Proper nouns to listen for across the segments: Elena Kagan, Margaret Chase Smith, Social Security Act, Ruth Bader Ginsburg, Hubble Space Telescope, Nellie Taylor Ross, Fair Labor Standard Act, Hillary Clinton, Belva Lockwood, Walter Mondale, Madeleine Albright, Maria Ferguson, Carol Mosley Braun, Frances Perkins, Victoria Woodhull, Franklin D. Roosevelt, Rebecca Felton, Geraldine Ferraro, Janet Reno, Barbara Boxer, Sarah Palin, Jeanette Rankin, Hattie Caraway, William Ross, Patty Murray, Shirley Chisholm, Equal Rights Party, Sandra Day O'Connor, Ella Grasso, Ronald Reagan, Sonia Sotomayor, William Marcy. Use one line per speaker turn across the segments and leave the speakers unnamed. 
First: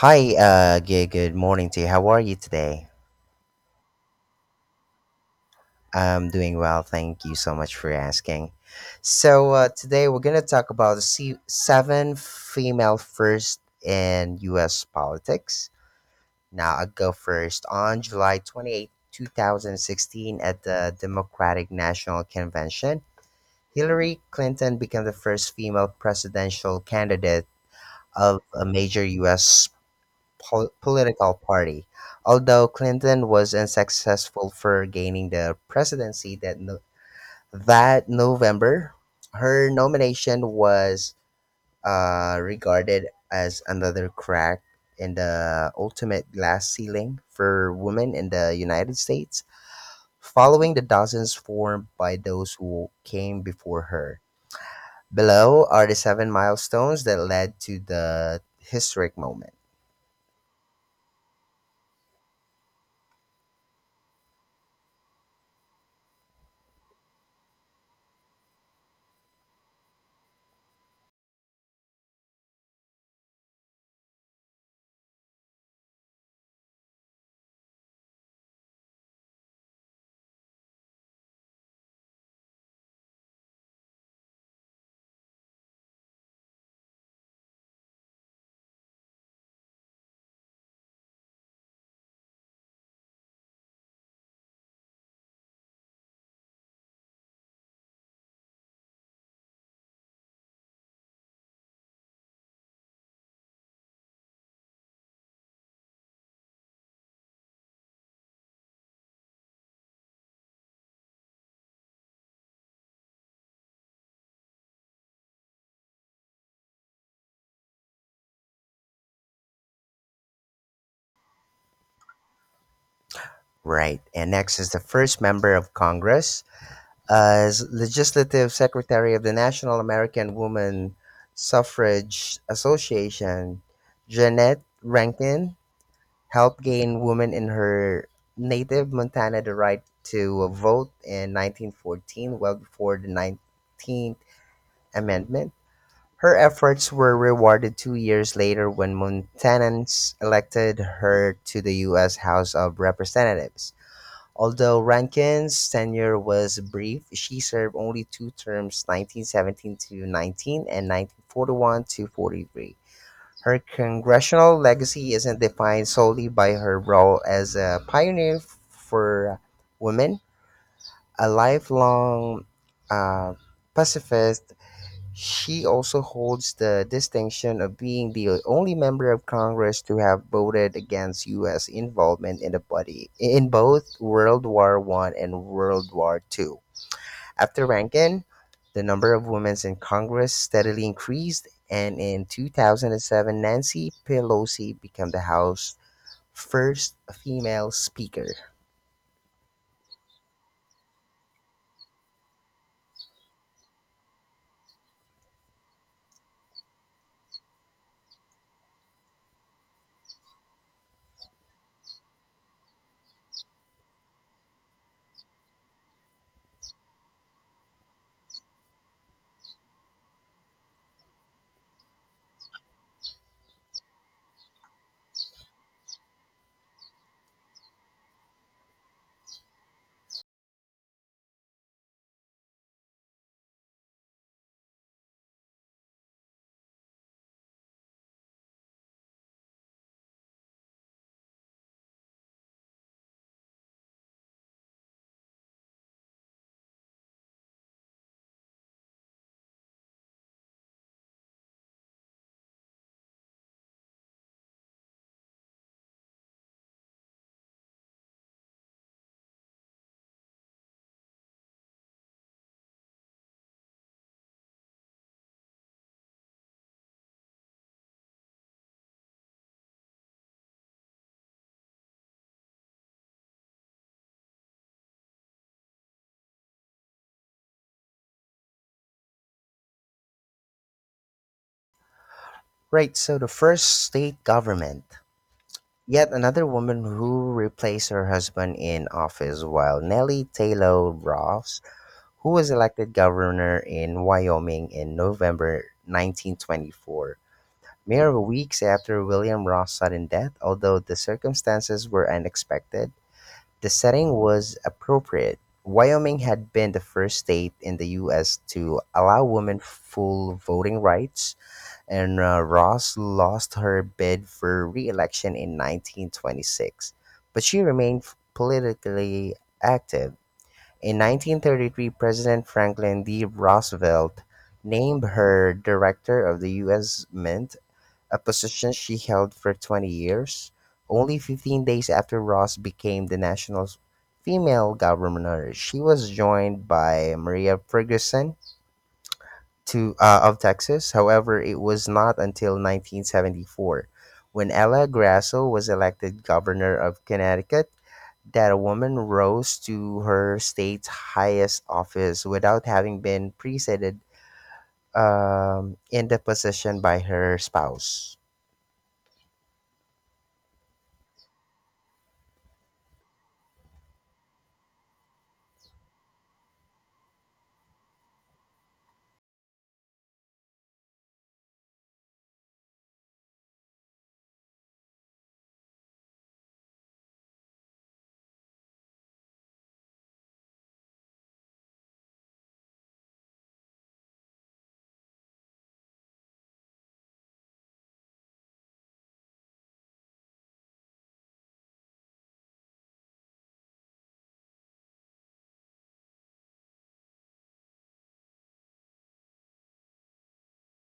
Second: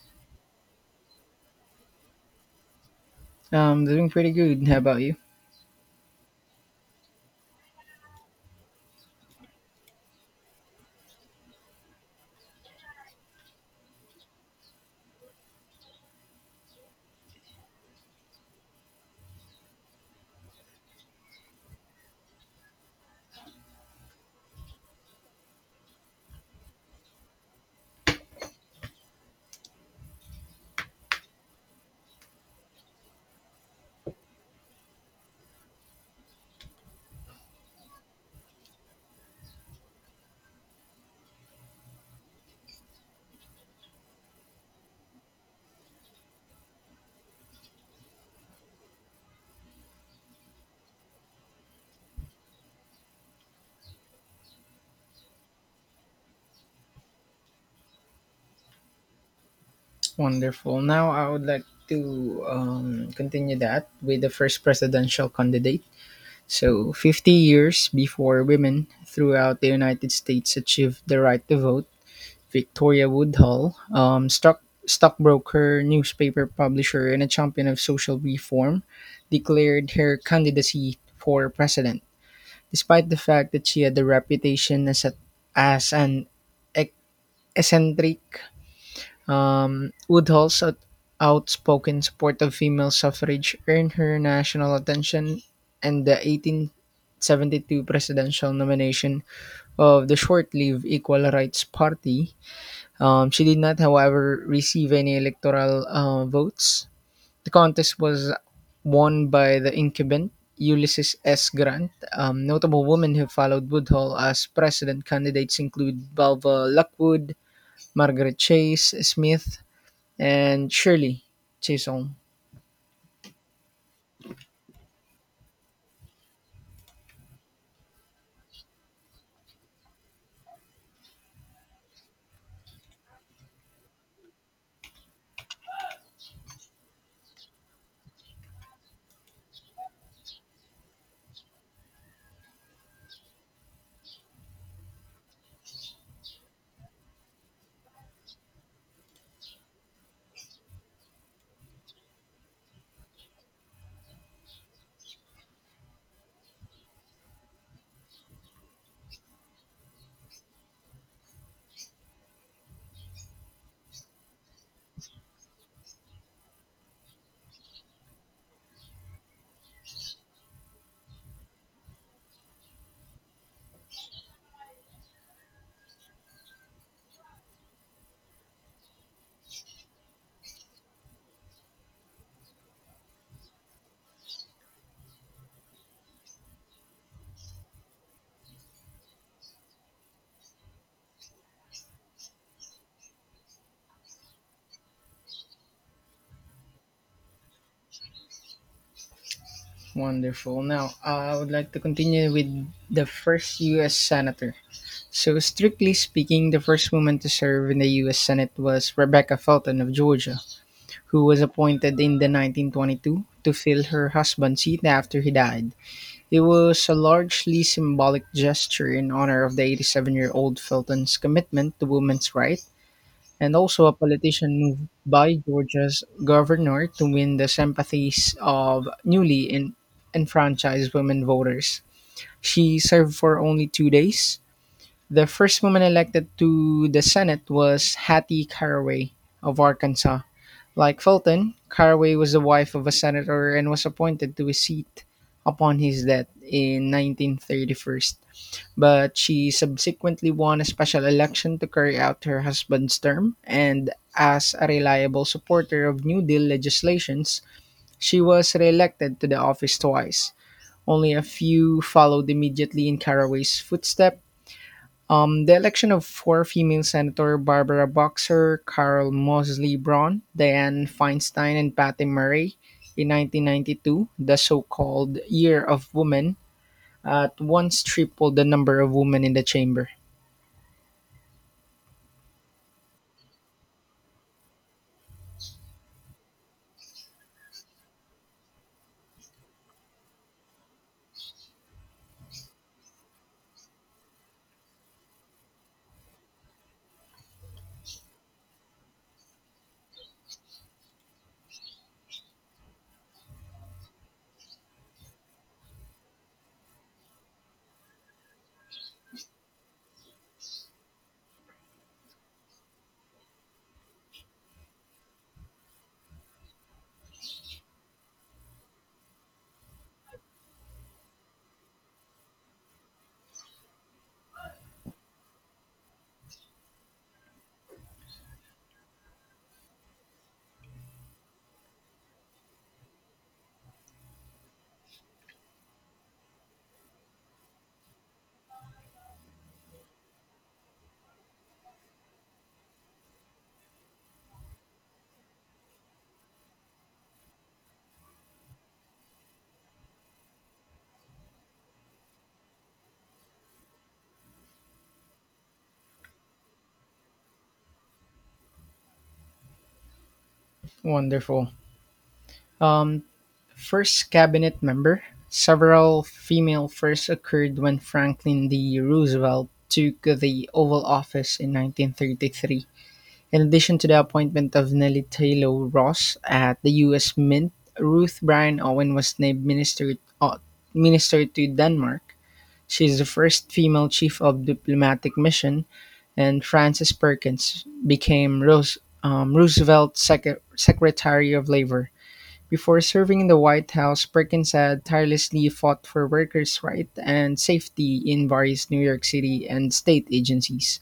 Hi, good morning to you. How are you today?
I'm doing pretty good. How about you?
I'm doing well. Thank you so much for asking. Today we're going to talk about the seven female first in U.S. politics. Now, I'll go first. On July 28, 2016, at the Democratic National Convention, Hillary Clinton became the first female presidential candidate of a major U.S. Political party. Although Clinton was unsuccessful for gaining the presidency that November, her nomination was regarded as another crack in the ultimate glass ceiling for women in the United States, following the dozens formed by those who came before her. Below are the seven milestones that led to the historic moment.
Wonderful. Now I would like to continue that with the first presidential candidate. So, 50 years before women throughout the United States achieved the right to vote, Victoria Woodhull, stockbroker, newspaper publisher, and a champion of social reform, declared her candidacy for president, despite the fact that she had the reputation as a, as an ec- eccentric. Woodhull's out- outspoken support of female suffrage earned her national attention and the 1872 presidential nomination of the short-lived Equal Rights Party. She did not, however, receive any electoral votes. The contest was won by the incumbent Ulysses S. Grant. Notable women who followed Woodhull as president candidates include Balva Lockwood, Margaret Chase Smith, and Shirley Chisholm.
Right. And next is the first member of Congress as Legislative Secretary of the National American Woman Suffrage Association. Jeanette Rankin helped gain women in her native Montana the right to vote in 1914, well before the 19th Amendment. Her efforts were rewarded 2 years later when Montanans elected her to the U.S. House of Representatives. Although Rankin's tenure was brief, she served only two terms, 1917 to 19 and 1941 to 43. Her congressional legacy isn't defined solely by her role as a pioneer for women. A lifelong uh, pacifist, she also holds the distinction of being the only member of Congress to have voted against U.S. involvement in the body in both World War One and World War Two. After Rankin, the number of women in Congress steadily increased, and in 2007, Nancy Pelosi became the House's first female speaker.
Wonderful. Now, I would like to continue with the first U.S. Senator. So, strictly speaking, the first woman to serve in the U.S. Senate was Rebecca Felton of Georgia, who was appointed in the 1922 to fill her husband's seat after he died. It was a largely symbolic gesture in honor of the 87-year-old Felton's commitment to women's rights and also a politician moved by Georgia's governor to win the sympathies of enfranchised women voters. She served for only 2 days. The first woman elected to the Senate was Hattie Caraway of Arkansas. Like Fulton, Caraway was the wife of a senator and was appointed to a seat upon his death in 1931, but she subsequently won a special election to carry out her husband's term, and as a reliable supporter of New Deal legislations, she was re-elected to the office twice. Only a few followed immediately in Caraway's footstep. The election of 4 female senators Barbara Boxer, Carol Mosley Braun, Dianne Feinstein, and Patty Murray in 1992, the so-called Year of Women, at once tripled the number of women in the chamber.
Right, so the first state government. Yet another woman who replaced her husband in office while Nellie Taylor Ross, who was elected governor in Wyoming in November 1924, mere weeks after William Ross' sudden death, although the circumstances were unexpected, the setting was appropriate. Wyoming had been the first state in the U.S. to allow women full voting rights, and Ross lost her bid for re-election in 1926, but she remained politically active. In 1933, President Franklin D. Roosevelt named her director of the U.S. Mint, a position she held for 20 years, only 15 days after Ross became the national female governor. She was joined by Maria Ferguson to of Texas. However, it was not until 1974, when Ella Grasso was elected governor of Connecticut, that a woman rose to her state's highest office without having been preceded in the position by her spouse.
Wonderful. Um, First cabinet member. Several female first occurred when Franklin D. Roosevelt took the Oval Office in 1933. In addition to the appointment of Nellie Taylor Ross at the U.S. Mint, Ruth Bryan Owen was named uh, Minister to Denmark. She is the first female chief of diplomatic mission, and Frances Perkins became Roosevelt's Secretary of Labor. Before serving in the White House, Perkins had tirelessly fought for workers' rights and safety in various New York City and state agencies.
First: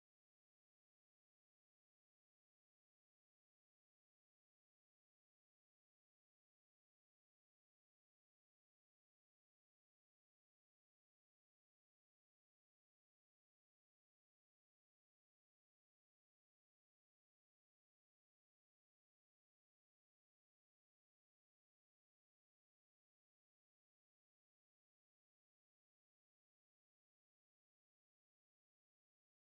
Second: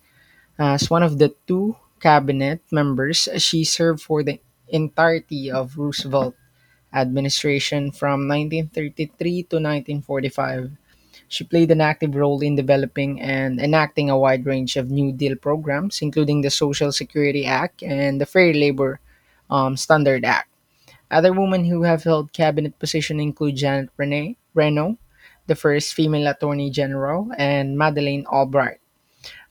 As one of the two cabinet members, she served for the entirety of Roosevelt administration from 1933 to 1945. She played an active role in developing and enacting a wide range of New Deal programs, including the Social Security Act and the Fair Labor Standard Act. Other women who have held cabinet positions include Reno, the first female Attorney General, and Madeleine Albright.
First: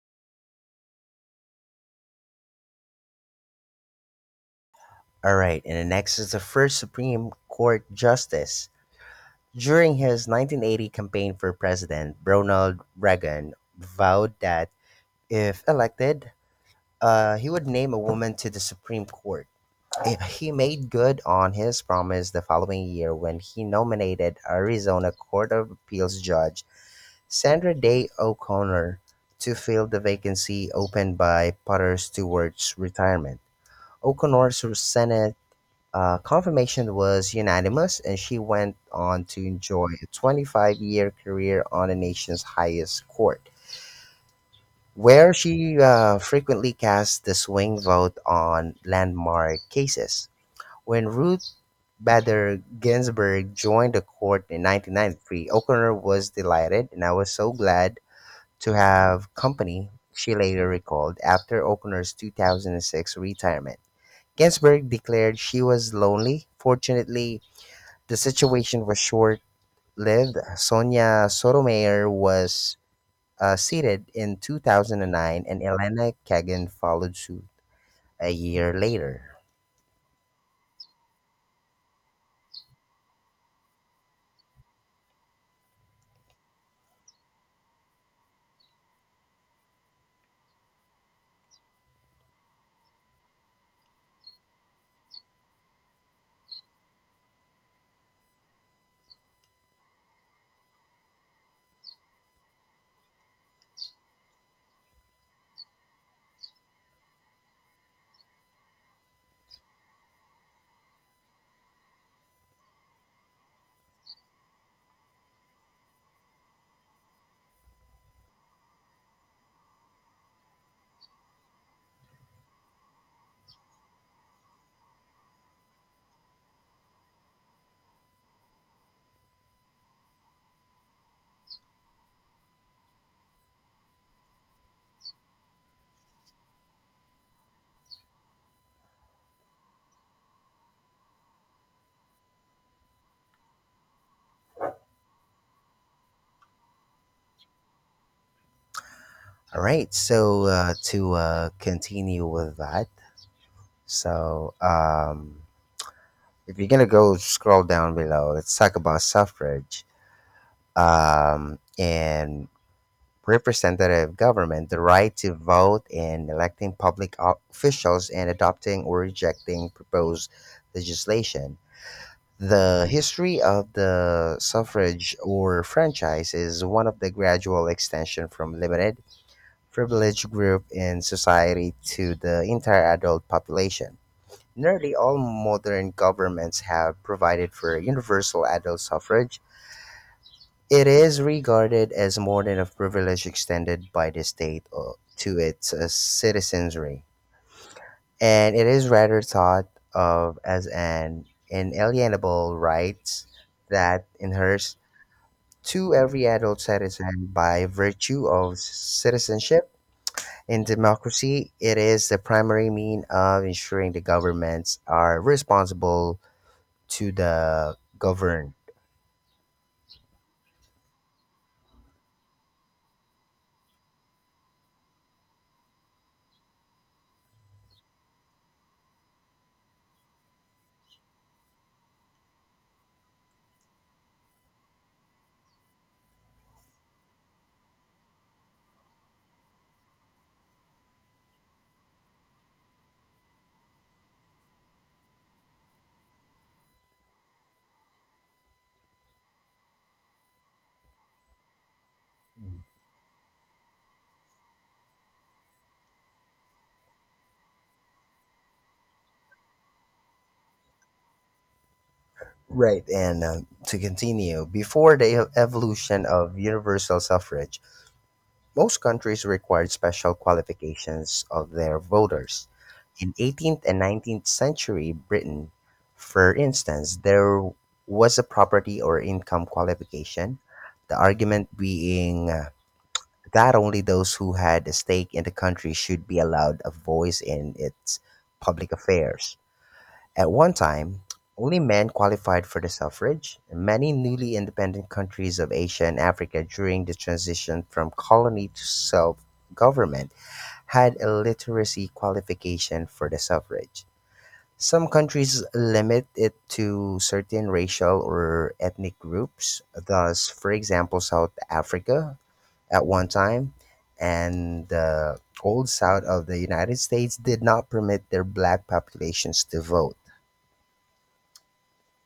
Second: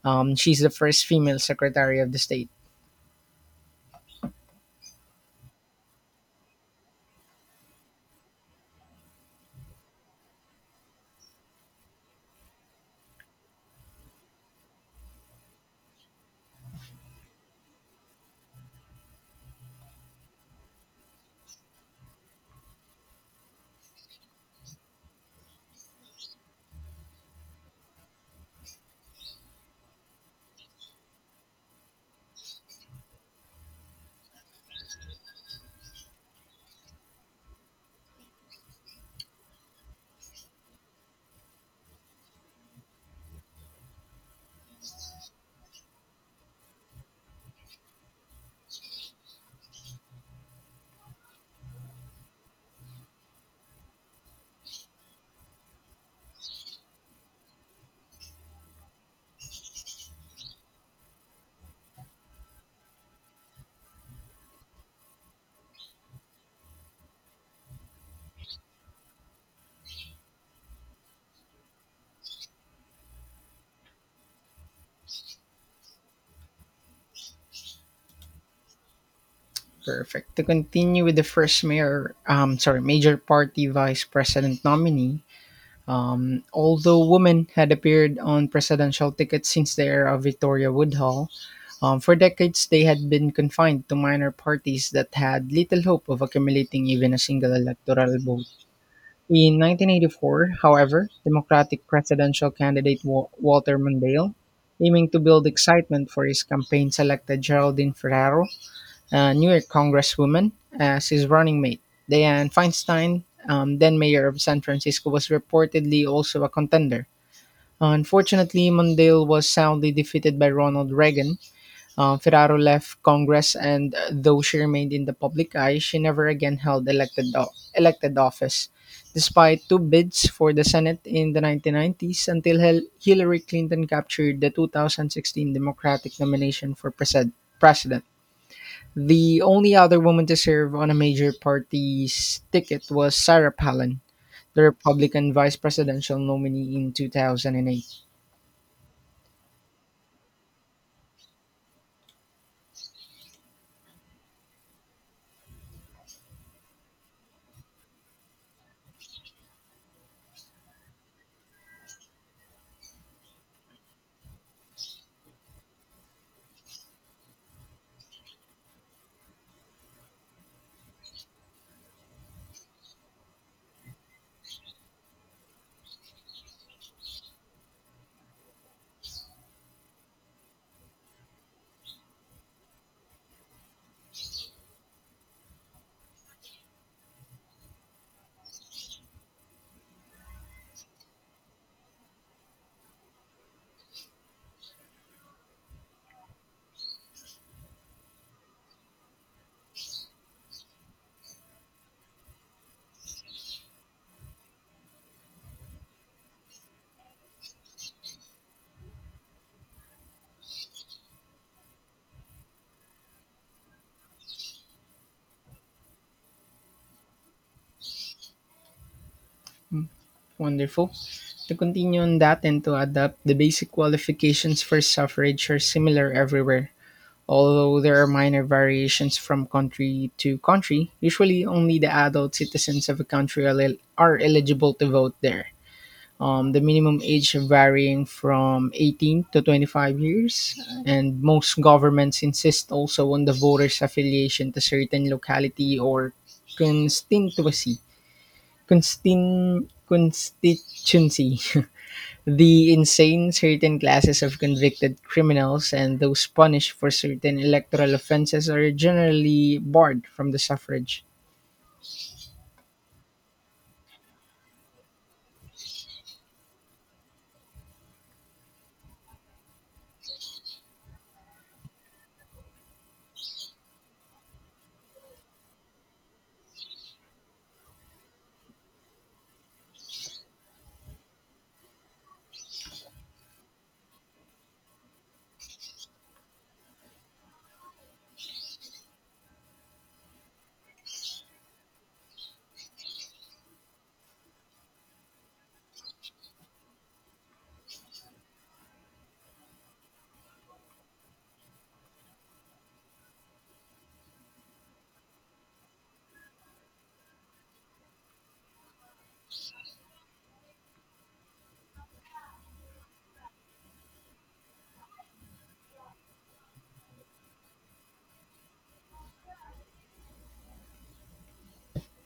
She's the first female Secretary of the State.
All right, and the next is the first Supreme Court justice. During his 1980 campaign for president, Ronald Reagan vowed that if elected, he would name a woman to the Supreme Court. He made good on his promise the following year when he nominated Arizona Court of Appeals Judge Sandra Day O'Connor to fill the vacancy opened by Potter Stewart's retirement. O'Connor's Senate confirmation was unanimous, and she went on to enjoy a 25-year career on the nation's highest court where she frequently cast the swing vote on landmark cases. When Ruth Bader Ginsburg joined the court in 1993, O'Connor was delighted, and I was so glad to have company, she later recalled after O'Connor's 2006 retirement. Ginsburg declared she was lonely. Fortunately, the situation was short lived. Sonia Sotomayor was seated in 2009, and Elena Kagan followed suit a year later.
Perfect. To continue with the first major party vice president nominee, although women had appeared on presidential tickets since the era of Victoria Woodhull, for decades they had been confined to minor parties that had little hope of accumulating even a single electoral vote. In 1984, however, Democratic presidential candidate Walter Mondale, aiming to build excitement for his campaign, selected Geraldine Ferraro, a New York congresswoman, as his running mate. Dianne Feinstein, then mayor of San Francisco, was reportedly also a contender. Unfortunately, Mondale was soundly defeated by Ronald Reagan, Ferraro left Congress, and though she remained in the public eye, she never again held elected office, despite two bids for the Senate in the 1990s until Hillary Clinton captured the 2016 Democratic nomination for president. The only other woman to serve on a major party's ticket was Sarah Palin, the Republican vice presidential nominee in 2008.
All right, so to continue with that, so um, if you're gonna go scroll down below, let's talk about suffrage and representative government, the right to vote in electing public officials and adopting or rejecting proposed legislation. The history of the suffrage or franchise is one of the gradual extension from limited privileged group in society to the entire adult population. Nearly all modern governments have provided for universal adult suffrage. It is regarded as more than a privilege extended by the state to its citizenry, and it is rather thought of as an inalienable right that inheres to every adult citizen by virtue of citizenship. In democracy, it is the primary mean of ensuring the governments are responsible to the governed.
Wonderful. To continue on that and to adapt, the basic qualifications for suffrage are similar everywhere, although there are minor variations from country to country. Usually, only the adult citizens of a country are eligible to vote there. The minimum age varying from 18 to 25 years, and most governments insist also on the voter's affiliation to certain locality or constituency. Constituency. The insane, certain classes of convicted criminals, and those punished for certain electoral offenses are generally barred from the suffrage.
Right, and to continue, before the evolution of universal suffrage, most countries required special qualifications of their voters. In 18th and 19th century Britain, for instance, there was a property or income qualification, the argument being that only those who had a stake in the country should be allowed a voice in its public affairs. At one time, only men qualified for the suffrage. In many newly independent countries of Asia and Africa during the transition from colony to self government had a literacy qualification for the suffrage. Some countries limit it to certain racial or ethnic groups. Thus, for example, South Africa at one time, and the Old South of the United States did not permit their black populations to vote.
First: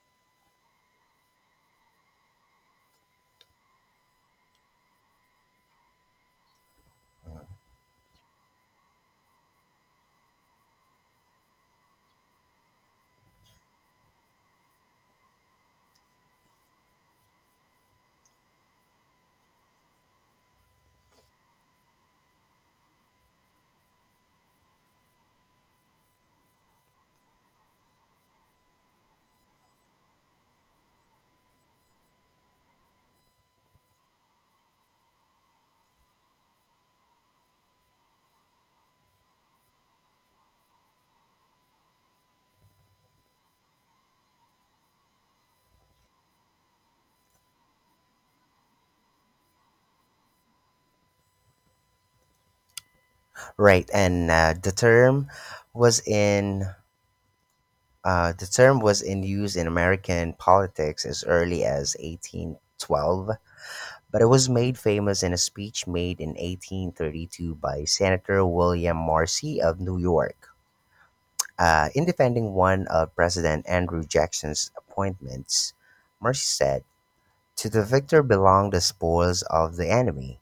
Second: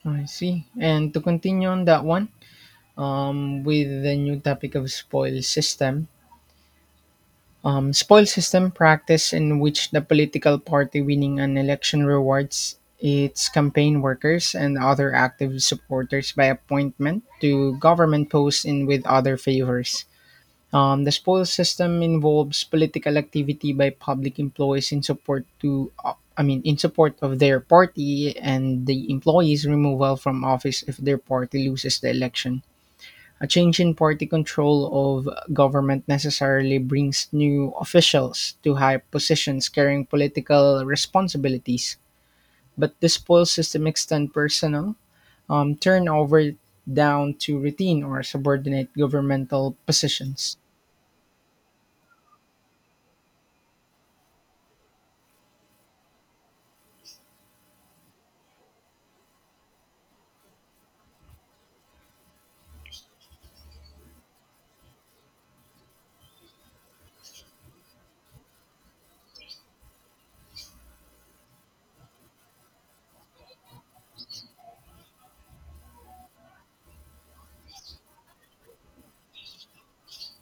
I see. And to continue on that one, with the new topic of spoil system practice in which the political party winning an election rewards its campaign workers and other active supporters by appointment to government posts and with other favors. The spoils system involves political activity by public employees in support to, I mean, in support of their party, and the employees' removal from office if their party loses the election. A change in party control of government necessarily brings new officials to high positions carrying political responsibilities. But the spoils system extends personal turnover down to routine or subordinate governmental positions.
Right, and was in the term was in use in American politics as early as 1812, but it was made famous in a speech made in 1832 by Senator William Marcy of New York. In defending one of President Andrew Jackson's appointments, Marcy said, to the victor belong the spoils of the enemy.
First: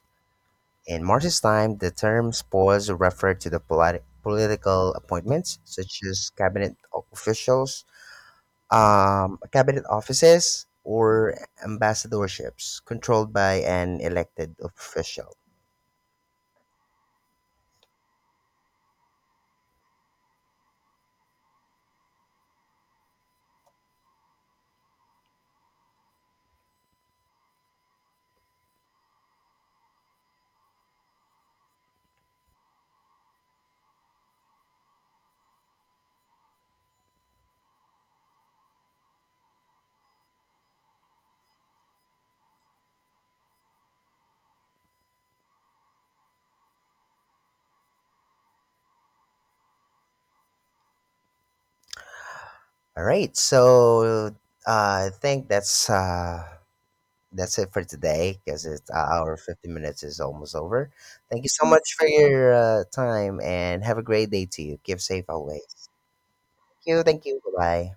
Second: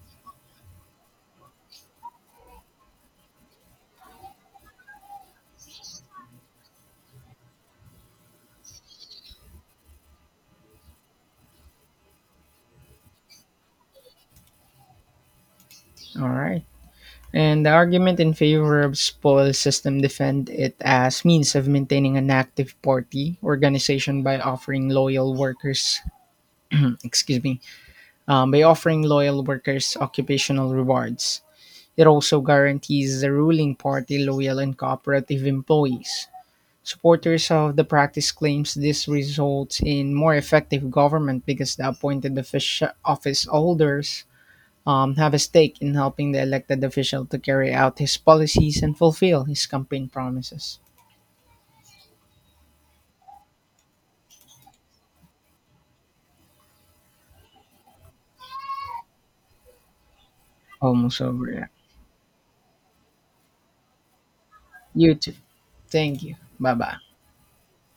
In Marcy's time, the term spoils referred to the political appointments, such as cabinet officials, cabinet offices, or ambassadorships controlled by an elected official.
All right. And the argument in favor of spoils system defend it as means of maintaining an active party organization by offering loyal workers, excuse me, by offering loyal workers occupational rewards. It also guarantees the ruling party loyal and cooperative employees. Supporters of the practice claims this results in more effective government because the appointed office holders have a stake in helping the elected official to carry out his policies and fulfill his campaign promises.
All right, so I think that's it for today because it's our 50 minutes is almost over.
Almost
Thank you
over.
so
Yeah.
much for your time and have a great day to you. Give
You
safe
too.
always.
Thank you. Bye
Thank
bye.
you. Thank you. Bye bye.